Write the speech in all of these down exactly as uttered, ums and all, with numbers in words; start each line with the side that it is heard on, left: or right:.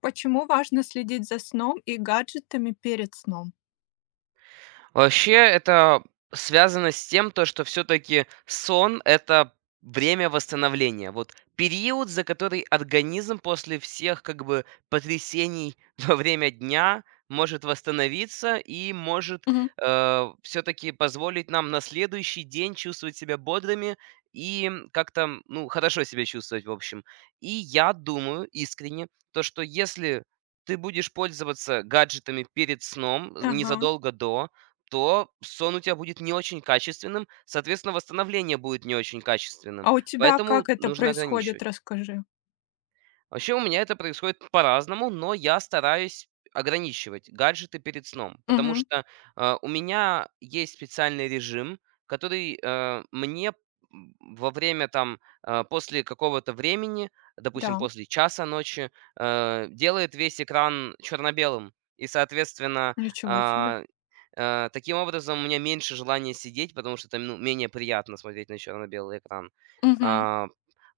left: Почему важно следить за сном и гаджетами перед сном?
right: Вообще, это связано с тем, то, что все-таки сон– это время восстановления. Вот период, за который организм после всех как бы потрясений во время дня может восстановиться и может
left: Мгм.
right: все-таки позволить нам на следующий день чувствовать себя бодрыми и как-то, ну, хорошо себя чувствовать, в общем. И я думаю искренне, то, что если ты будешь пользоваться гаджетами перед сном, з-
left: Ага.
right: незадолго до, то сон у тебя будет не очень качественным, соответственно, восстановление будет не очень качественным.
left: А у тебя как
right: Поэтому
left: это
right: нужно
left: происходит,
right: ограничивать.
left: расскажи?
right: Вообще у меня это происходит по-разному, но я стараюсь ограничивать гаджеты перед сном, потому
left: Мгм.
right: что э, у меня есть специальный режим, который э, мне м, во время там, э, после какого-то времени, допустим,
left: Да,
right: после часа ночи, э, делает весь экран черно-белым. И, соответственно,
left: ничего себе.
right: а, Э, таким образом, у меня меньше желания сидеть, потому что это, ну, менее приятно смотреть на черно-белый экран.
left: Мгм.
right: А,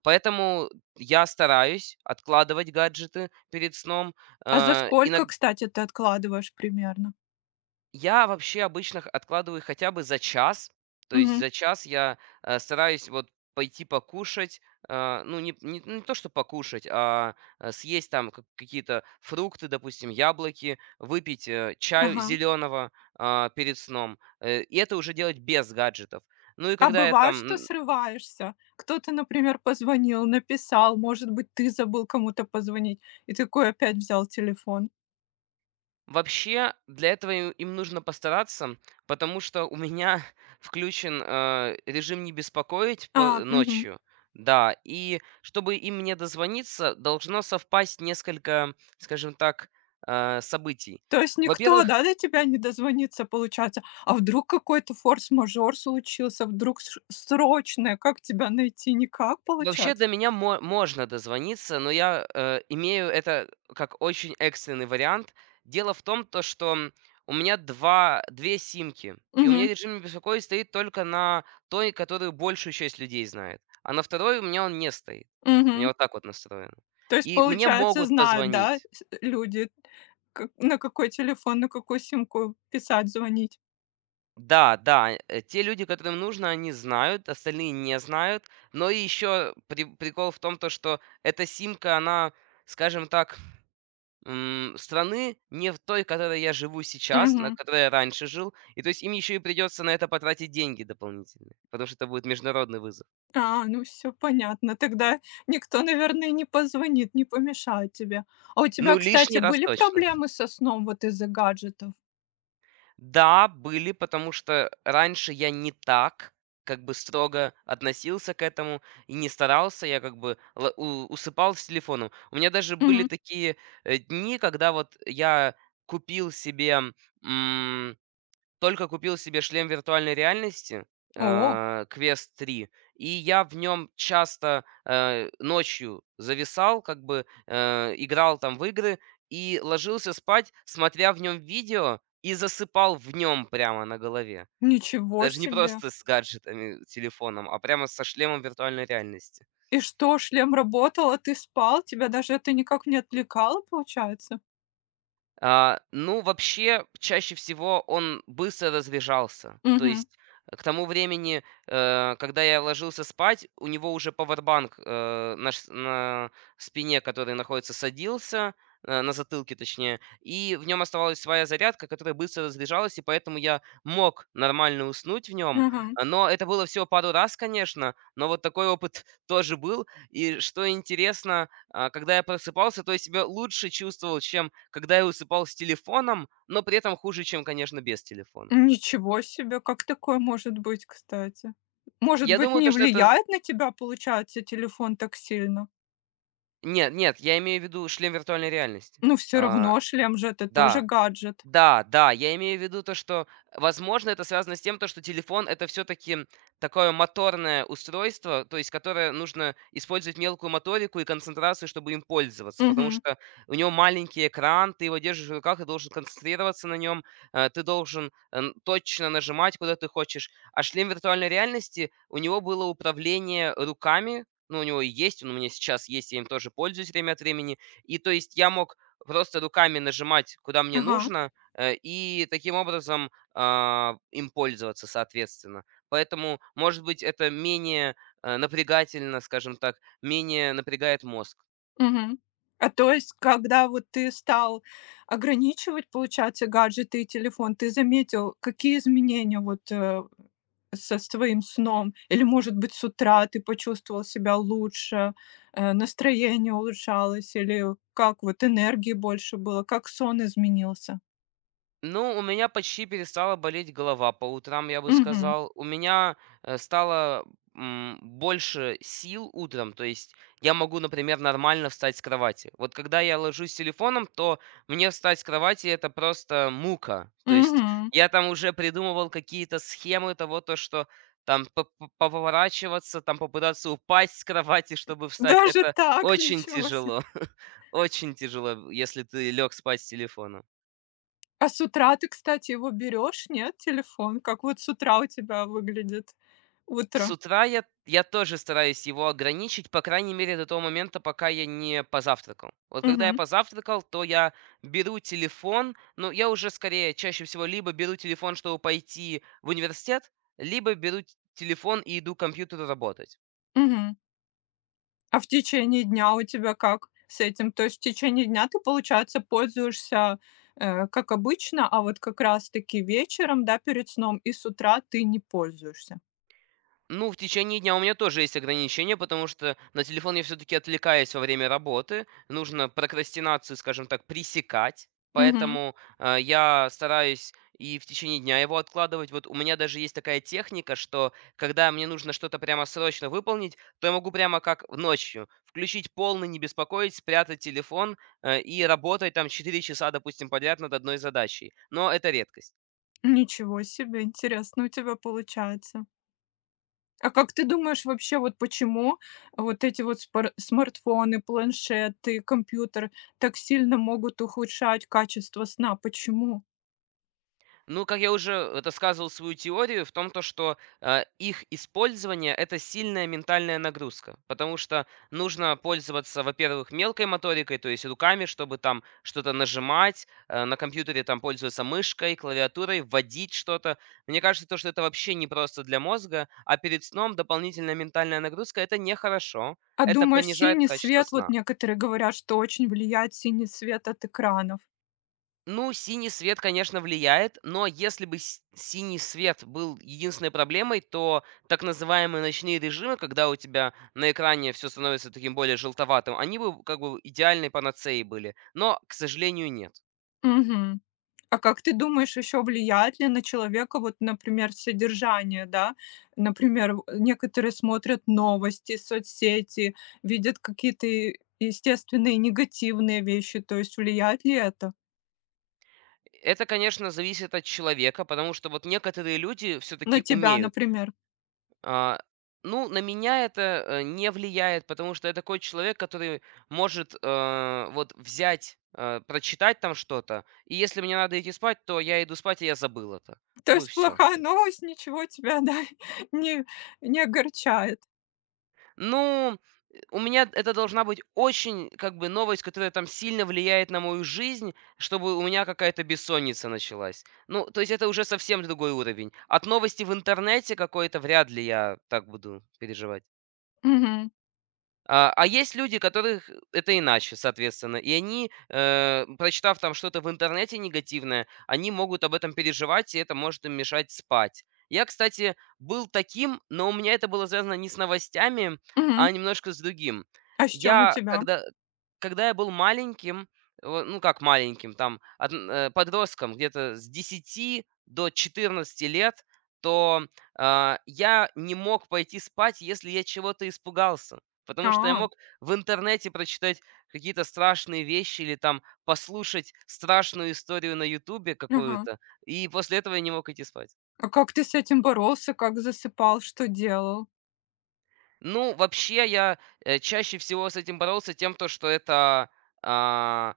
right: поэтому я стараюсь откладывать гаджеты перед сном.
left: А за
right: Э, иног
left: сколько, кстати, ты откладываешь примерно?
right: я вообще обычно х откладываю хотя бы за час. То есть
left: Мгм.
right: за час я, э, стараюсь вот пойти покушать. Э, ну, не не не то, что покушать, а, э, съесть там ка какие-то фрукты, допустим, яблоки, выпить, э, чаю
left: Ага.
right: зелёного, а, перед сном. Э, и это уже делать без гаджетов. Ну и
left: А
right: когда я
left: бывает, что
right: там
left: срываешься? Кто-то, например, позвонил, написал, может быть, ты забыл кому-то позвонить, и такой опять взял телефон.
right: Вообще, для этого и им нужно постараться, потому что у меня включен, э, режим "не беспокоить"
left: А,
right: по
left: мгм.
right: ночью. Да, и чтобы им мне дозвониться, должно совпасть несколько, скажем так, э, событий.
left: То есть никто,
right: Во-первых,
left: да, до тебя не дозвонится, получается? А вдруг какой-то форс-мажор случился, вдруг сш срочное, как тебя найти? Никак,
right: вообще
left: получается?
right: до меня мо можно дозвониться, но я, э, имею это как очень экстренный вариант. Дело в том, то что м, у меня два две симки, и у меня
left: Мгм,
right: режим "Не беспокоить" стоит только на той, которую большую часть людей знает, а на второй у меня он не стоит. У
left: мгм.
right: меня вот так вот настроено.
left: То есть,
right: И мне
left: получается,
right: могут
left: знают, да,
right: позвонить.
left: с люди, как на какой телефон, на какую симку писать, звонить?
right: Да, да, э, те люди, которым нужно, они знают, остальные не знают. Но и еще при прикол в том, то что эта симка, она, скажем так М, страны не в той, в которой я живу сейчас, на
left: Мгм.
right: которой я раньше жил. И то есть им еще и придется на это потратить деньги дополнительные, потому что это будет международный вызов.
left: А, ну все понятно. Тогда никто, наверное, не позвонит, не помешает тебе. А у тебя,
right: Ну,
left: кстати,
right: лишний раз
left: были
right: точно.
left: проблемы со сном вот из-за гаджетов?
right: Да, были, потому что раньше я не так как бы строго относился к этому и не старался, я как бы ла- у- усыпал с телефоном. У меня даже были
left: Мгм.
right: такие э, дни, когда вот я купил себе Только купил себе шлем виртуальной реальности,
left: О,
right: э, Quest три, и я в нем часто, э, ночью зависал, как бы, э, играл там в игры и ложился спать, смотря в нем видео, и засыпал в нем прямо на голове.
left: ничего
right: Даже не
left: себе!
right: просто с гаджетами, телефоном, а прямо со шлемом виртуальной реальности.
left: И что, шлем работал, а ты спал? Тебя даже это никак не отвлекало, получается?
right: А, ну, вообще, чаще всего он быстро разряжался. То
left: Мгм.
right: есть э, к тому времени, э, когда я ложился спать, у него уже пауэрбанк э, на, ш- на спине, который находится, садился, э, на затылке точнее, и в нем оставалась своя зарядка, которая быстро разряжалась, и поэтому я мог нормально уснуть в нем.
left: Мгм.
right: Но это было всего пару раз, конечно, но вот такой опыт тоже был. И что интересно, а, когда я просыпался, то я себя лучше чувствовал, чем когда я усыпал с телефоном, но при этом хуже, чем, конечно, без телефона.
left: Ничего себе, как такое может быть, кстати? Может
right: Я
left: быть,
right: думаю,
left: не
right: то, что это с
left: влияет на тебя, получается, телефон так сильно?
right: Нет, нет, я имею в виду шлем виртуальной реальности.
left: Но все
right: А,
left: равно шлем же — это тоже
right: да.
left: гаджет.
right: Да, да, я имею в виду то, что, возможно, это связано с тем, то, что телефон- это все таки такое моторное устройство, то есть которое нужно использовать мелкую моторику и концентрацию, чтобы им пользоваться, потому
left: Мгм.
right: что у него маленький экран, ты его держишь в руках и должен концентрироваться на нем, ты должен, эм, точно нажимать, куда ты хочешь. А шлем виртуальной реальности, у него было управление руками, ну, у него и есть, он у меня сейчас есть, я им тоже пользуюсь время от времени. И то есть я мог просто руками нажимать, куда мне
left: Ага.
right: нужно, э, и таким образом а, им пользоваться, соответственно. Поэтому, может быть, это менее э, напрягательно, скажем так, менее напрягает мозг.
left: Мгм. А то есть, когда вот ты стал ограничивать, получается, гаджеты и телефон, ты заметил, какие изменения вот, э, со своим сном? Или, может быть, с утра ты почувствовал себя лучше, э, настроение улучшалось, или как вот энергии больше было, как сон изменился?
right: Ну, у меня почти перестала болеть голова по утрам, я бы
left: Мгм.
right: сказал. У меня э, стало м, больше сил утром, то есть я могу, например, нормально встать с кровати. Вот когда я ложусь с телефоном, то мне встать с кровати это просто мука. То есть
left: Мгм.
right: я там уже придумывал какие-то схемы того, то что там по- по- поворачиваться, там попытаться упасть с кровати, чтобы встать.
left: Даже
right: Это
left: так,
right: очень
left: ничего себе.
right: тяжело. Очень тяжело, если ты лег спать с телефоном.
left: А с утра ты, кстати, его берешь нет, телефон? Как вот с утра у тебя выглядит
right: С
left: утро?
right: утра я я тоже стараюсь его ограничить, по крайней мере, до того момента, пока я не позавтракал. Вот когда я
left: Мгм.
right: позавтракал, то я беру телефон. Ну, я уже скорее чаще всего либо беру телефон, чтобы пойти в университет, либо беру т телефон и иду к компьютеру работать.
left: Мгм. А в течение дня у тебя как с этим? То есть в течение дня ты, получается, пользуешься, э, как обычно, а вот как раз-таки вечером, да, перед сном и с утра ты не пользуешься?
right: Ну, в течение дня у меня тоже есть ограничения, потому что на телефон я все-таки отвлекаюсь во время работы. Нужно прокрастинацию, скажем так, пресекать.
left: Мгм.
right: Поэтому э, я стараюсь и в течение дня его откладывать. Вот у меня даже есть такая техника, что когда мне нужно что-то прямо срочно выполнить, то я могу прямо как в ночью включить полный, не беспокоить, спрятать телефон э, и работать там четыре часа, допустим, подряд над одной задачей. Но это редкость.
left: Ничего себе, интересно у тебя получается. А как ты думаешь вообще, вот почему вот эти вот спар смартфоны, планшеты, компьютер так сильно могут ухудшать качество сна? Почему?
right: Ну, как я уже это сказывал свою теорию в том, то, что э, их использование это сильная ментальная нагрузка, потому что нужно пользоваться, во-первых, мелкой моторикой, то есть руками, чтобы там что-то нажимать, э, на компьютере там пользоваться мышкой, клавиатурой, вводить что-то. Мне кажется, то, что это вообще не просто для мозга, а перед сном дополнительная ментальная нагрузка это нехорошо,
left: А
right: это
left: думаешь,
right: понижает
left: синий
right: качество
left: свет, вот
right: сна.
left: некоторые говорят, что очень влияет синий свет от экранов.
right: Ну, синий свет, конечно, влияет, но если бы с- синий свет был единственной проблемой, то так называемые ночные режимы, когда у тебя на экране все становится таким более желтоватым, они бы как бы идеальной панацеей были. Но, к сожалению, нет.
left: Мгм. А как ты думаешь, еще влияет ли на человека, вот, например, содержание, да? Например, в некоторые смотрят новости, соцсети, видят какие-то и естественные негативные вещи. То есть влияет ли это
right: Это, конечно, зависит от человека, потому что вот некоторые люди
left: на
right: все-таки
left: тебя,
right: умеют.
left: например?
right: А, ну, на меня это, э, не влияет, потому что я такой человек, который может, э, вот взять, э, прочитать там что-то, и если мне надо идти спать, то я иду спать, и я забыл это.
left: То
right: Ну
left: есть
right: все.
left: плохая новость ничего тебя, да, не не огорчает.
right: Ну, э, у меня это должна быть очень, как бы, новость, которая там сильно влияет на мою жизнь, чтобы у меня какая-то бессонница началась. Ну, то есть это уже совсем другой уровень. От новости в интернете какой-то вряд ли я так буду переживать.
left: Мгм.
right: А а есть люди, которых это иначе, соответственно. И они, э, прочитав там что-то в интернете негативное, они могут об этом переживать, и это может им мешать спать. Я, кстати, был таким, но у меня это было связано не с новостями,
left: Мгм.
right: а немножко с другим.
left: А с чем у
right: Я,
left: тебя?
right: когда, когда я был маленьким, во- ну как маленьким, там, от- э, подростком, где-то с десяти до четырнадцати лет, то а, я не мог пойти спать, если я чего-то испугался. Потому что я
left: А,
right: мог в интернете прочитать какие-то страшные вещи или там послушать страшную историю на "Ютубе"
left: ага.
right: какую-то, и после этого я не мог идти спать.
left: А как ты с этим боролся? Как засыпал? Что делал?
right: Ну, вообще я, э, чаще всего с этим боролся тем, то что это, а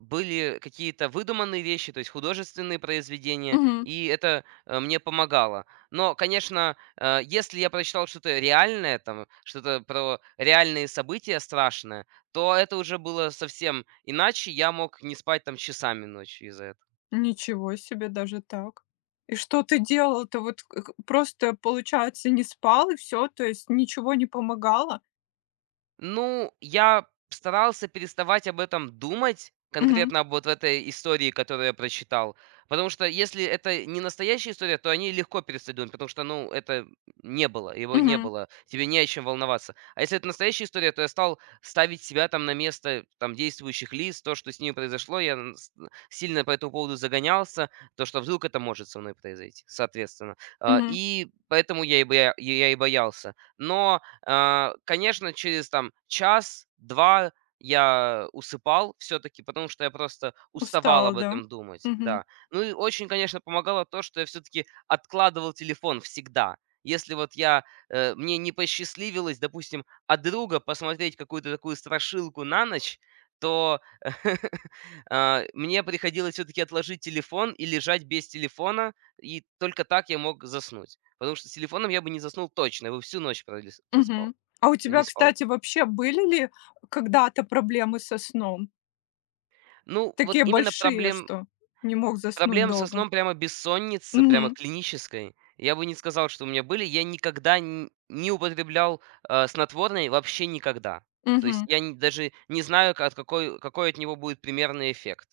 right: были какие-то выдуманные вещи, то есть художественные произведения,
left: Мгм.
right: и это, э, мне помогало. Но, конечно, э, если я прочитал что-то реальное, там, что-то про реальные события страшное, то это уже было совсем иначе. Я мог не спать там часами ночью из-за этого.
left: Ничего себе, даже так. И что ты делал-то? Вот к к просто, получается, не спал и все, то есть ничего не помогало?
right: Ну, я старался переставать об этом думать,
left: Мгм,
right: конкретно об вот этой истории, которую я прочитал. Потому что если это не настоящая история, то они легко перестают думать, потому что, ну, это не было, его не
left: мгм,
right: было, тебе не о чем волноваться. А если это настоящая история, то я стал ставить себя там на место там, действующих лиц, то, что с ними произошло, я н- с- сильно по этому поводу загонялся, то, что вдруг это может со мной произойти, соответственно. А,
left: мгм.
right: И поэтому я и боя- я и боялся. Но, а, конечно, через там час-два я усыпал все-таки, потому что я просто уставал
left: Устал,
right: об
left: да?
right: этом думать,
left: Мгм,
right: да. Ну и очень, конечно, помогало то, что я все-таки откладывал телефон всегда. Если вот я, э, мне не посчастливилось, допустим, от друга посмотреть какую-то такую страшилку на ночь, то а, мне приходилось все-таки отложить телефон и лежать без телефона, и только так я мог заснуть. Потому что с телефоном я бы не заснул точно, я бы всю ночь пролис проспал,
left: мгм. А у
right: не
left: тебя,
right: спал.
left: кстати, вообще были ли когда-то проблемы со сном?
right: Ну, вот
left: Такие
right: именно
left: большие,
right: проблем
left: что не мог заснуть
right: Проблем со
left: долго?
right: сном, прямо бессонница, прямо
left: Мгм,
right: клинической, я бы не сказал, что у меня были. Я никогда н не употреблял, э, снотворное вообще никогда. То есть
left: мгм,
right: я н даже не знаю, к от какой какой от него будет примерный эффект.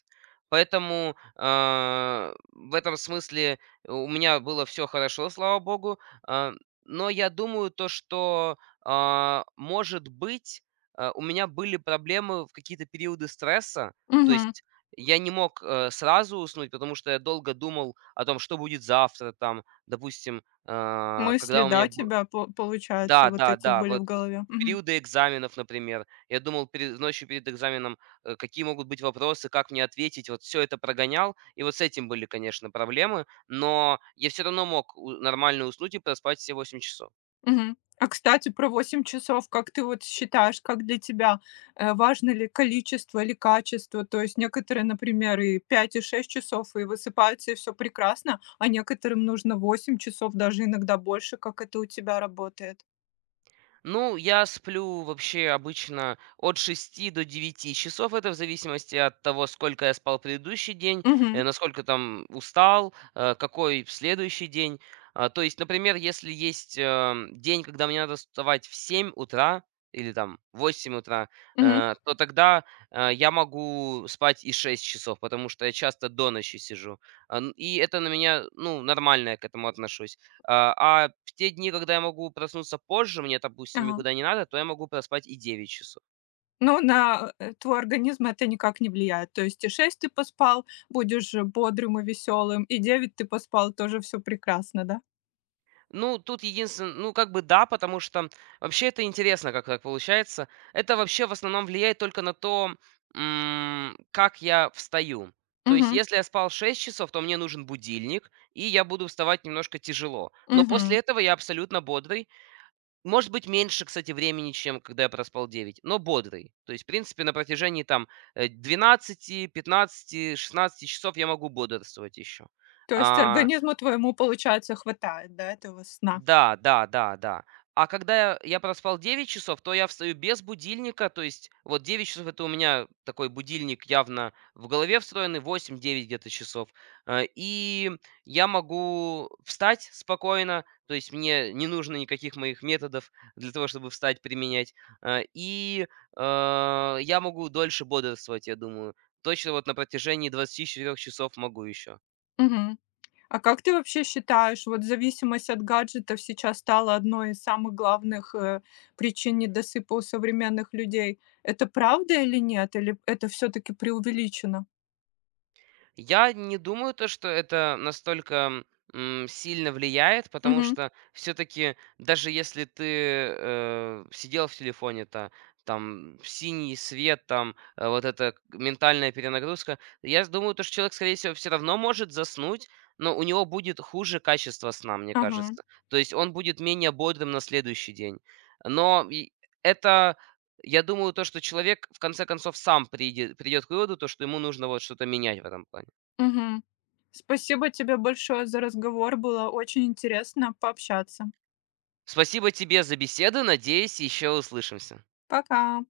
right: Поэтому, э, в этом смысле у меня было все хорошо, слава богу. Э, но я думаю, то, что, а, может быть, э, у меня были проблемы в какие-то периоды стресса. То
left: мгм.
right: есть я не мог, э, сразу уснуть, потому что я долго думал о том, что будет завтра там, допустим, а,
left: Мысли,
right: когда у меня
left: да,
right: б
left: тебя по получается,
right: да,
left: вот
right: да,
left: эти
right: да,
left: были
right: вот
left: в
right: э,
left: голове?
right: в
left: Мгм.
right: периоды экзаменов, например. Я думал пере ночью перед экзаменом, э, какие могут быть вопросы, как мне ответить. Вот все это прогонял, и вот с этим были, конечно, проблемы, но я все равно мог у нормально уснуть и проспать все восемь часов.
left: Мгм. А, кстати, про восемь часов, как ты вот считаешь, как для тебя, э, важно ли количество или качество? То есть некоторые, например, и пять и шесть часов, и высыпаются, и все прекрасно, а некоторым нужно восемь часов, даже иногда больше. Как это у тебя работает?
right: Ну, я сплю вообще обычно от шести до девяти часов. Это в зависимости от того, сколько я спал предыдущий день,
left: Мгм,
right: э, насколько там устал, э, какой следующий день. А, То есть, например, если есть эм, день, когда мне надо вставать в семь утра или там в восемь утра,
left: мгм.
right: э, то тогда э, я могу спать и шесть часов, потому что я часто до ночи сижу. А, н- И это на меня, ну, нормально я к этому отношусь. А а в те дни, когда я могу проснуться позже, мне, допустим,
left: Ага.
right: никуда не надо, то я могу проспать и девять часов.
left: Ну, на, э, твой организм это никак не влияет. То есть и шесть ты поспал, будешь бодрым и веселым, и девять ты поспал, тоже все прекрасно, да?
right: Ну, тут единственное, ну, как бы да, потому что вообще это интересно, как так получается. Это вообще в основном влияет только на то, м, как я встаю. То есть
left: Мгм,
right: если я спал шесть часов, то мне нужен будильник, и я буду вставать немножко тяжело. Но
left: мгм.
right: после этого я абсолютно бодрый. Может быть, меньше, кстати, времени, чем когда я проспал девять, но бодрый. То есть, в принципе, на протяжении там э, двенадцать, пятнадцать, шестнадцать часов я могу бодрствовать еще.
left: То есть
right: А,
left: организму твоему, получается, хватает, да, этого сна?
right: да, да, да, да. А когда я я проспал девять часов, то я встаю без будильника. То есть вот девять часов- это у меня такой будильник явно в голове встроенный, восемь-девять где-то часов. А, И я могу встать спокойно, то есть мне не нужно никаких моих методов для того, чтобы встать, применять. А, И э, я могу дольше бодрствовать, я думаю. Точно вот на протяжении двадцати четырёх часов могу еще.
left: Мгм. А как ты вообще считаешь, вот зависимость от гаджетов сейчас стала одной из самых главных, э, причин недосыпа у современных людей. Это правда или нет? Или это все таки преувеличено?
right: Я не думаю, то, что это настолько м, сильно влияет, потому
left: Мгм.
right: что все-таки даже если ты э, сидел в телефоне-то, там синий свет, там э, вот эта к- ментальная перенагрузка, я с- думаю, то, что человек, скорее всего, все равно может заснуть, но у него будет хуже качество сна, мне
left: Ага.
right: кажется. То есть он будет менее бодрым на следующий день. Но и это, я думаю, то, что человек в конце концов сам придет, придет к выводу, то, что ему нужно вот что-то менять в этом плане.
left: Мгм. Спасибо тебе большое за разговор. Было очень интересно пообщаться.
right: Спасибо тебе за беседу. Надеюсь, еще услышимся.
left: Пока.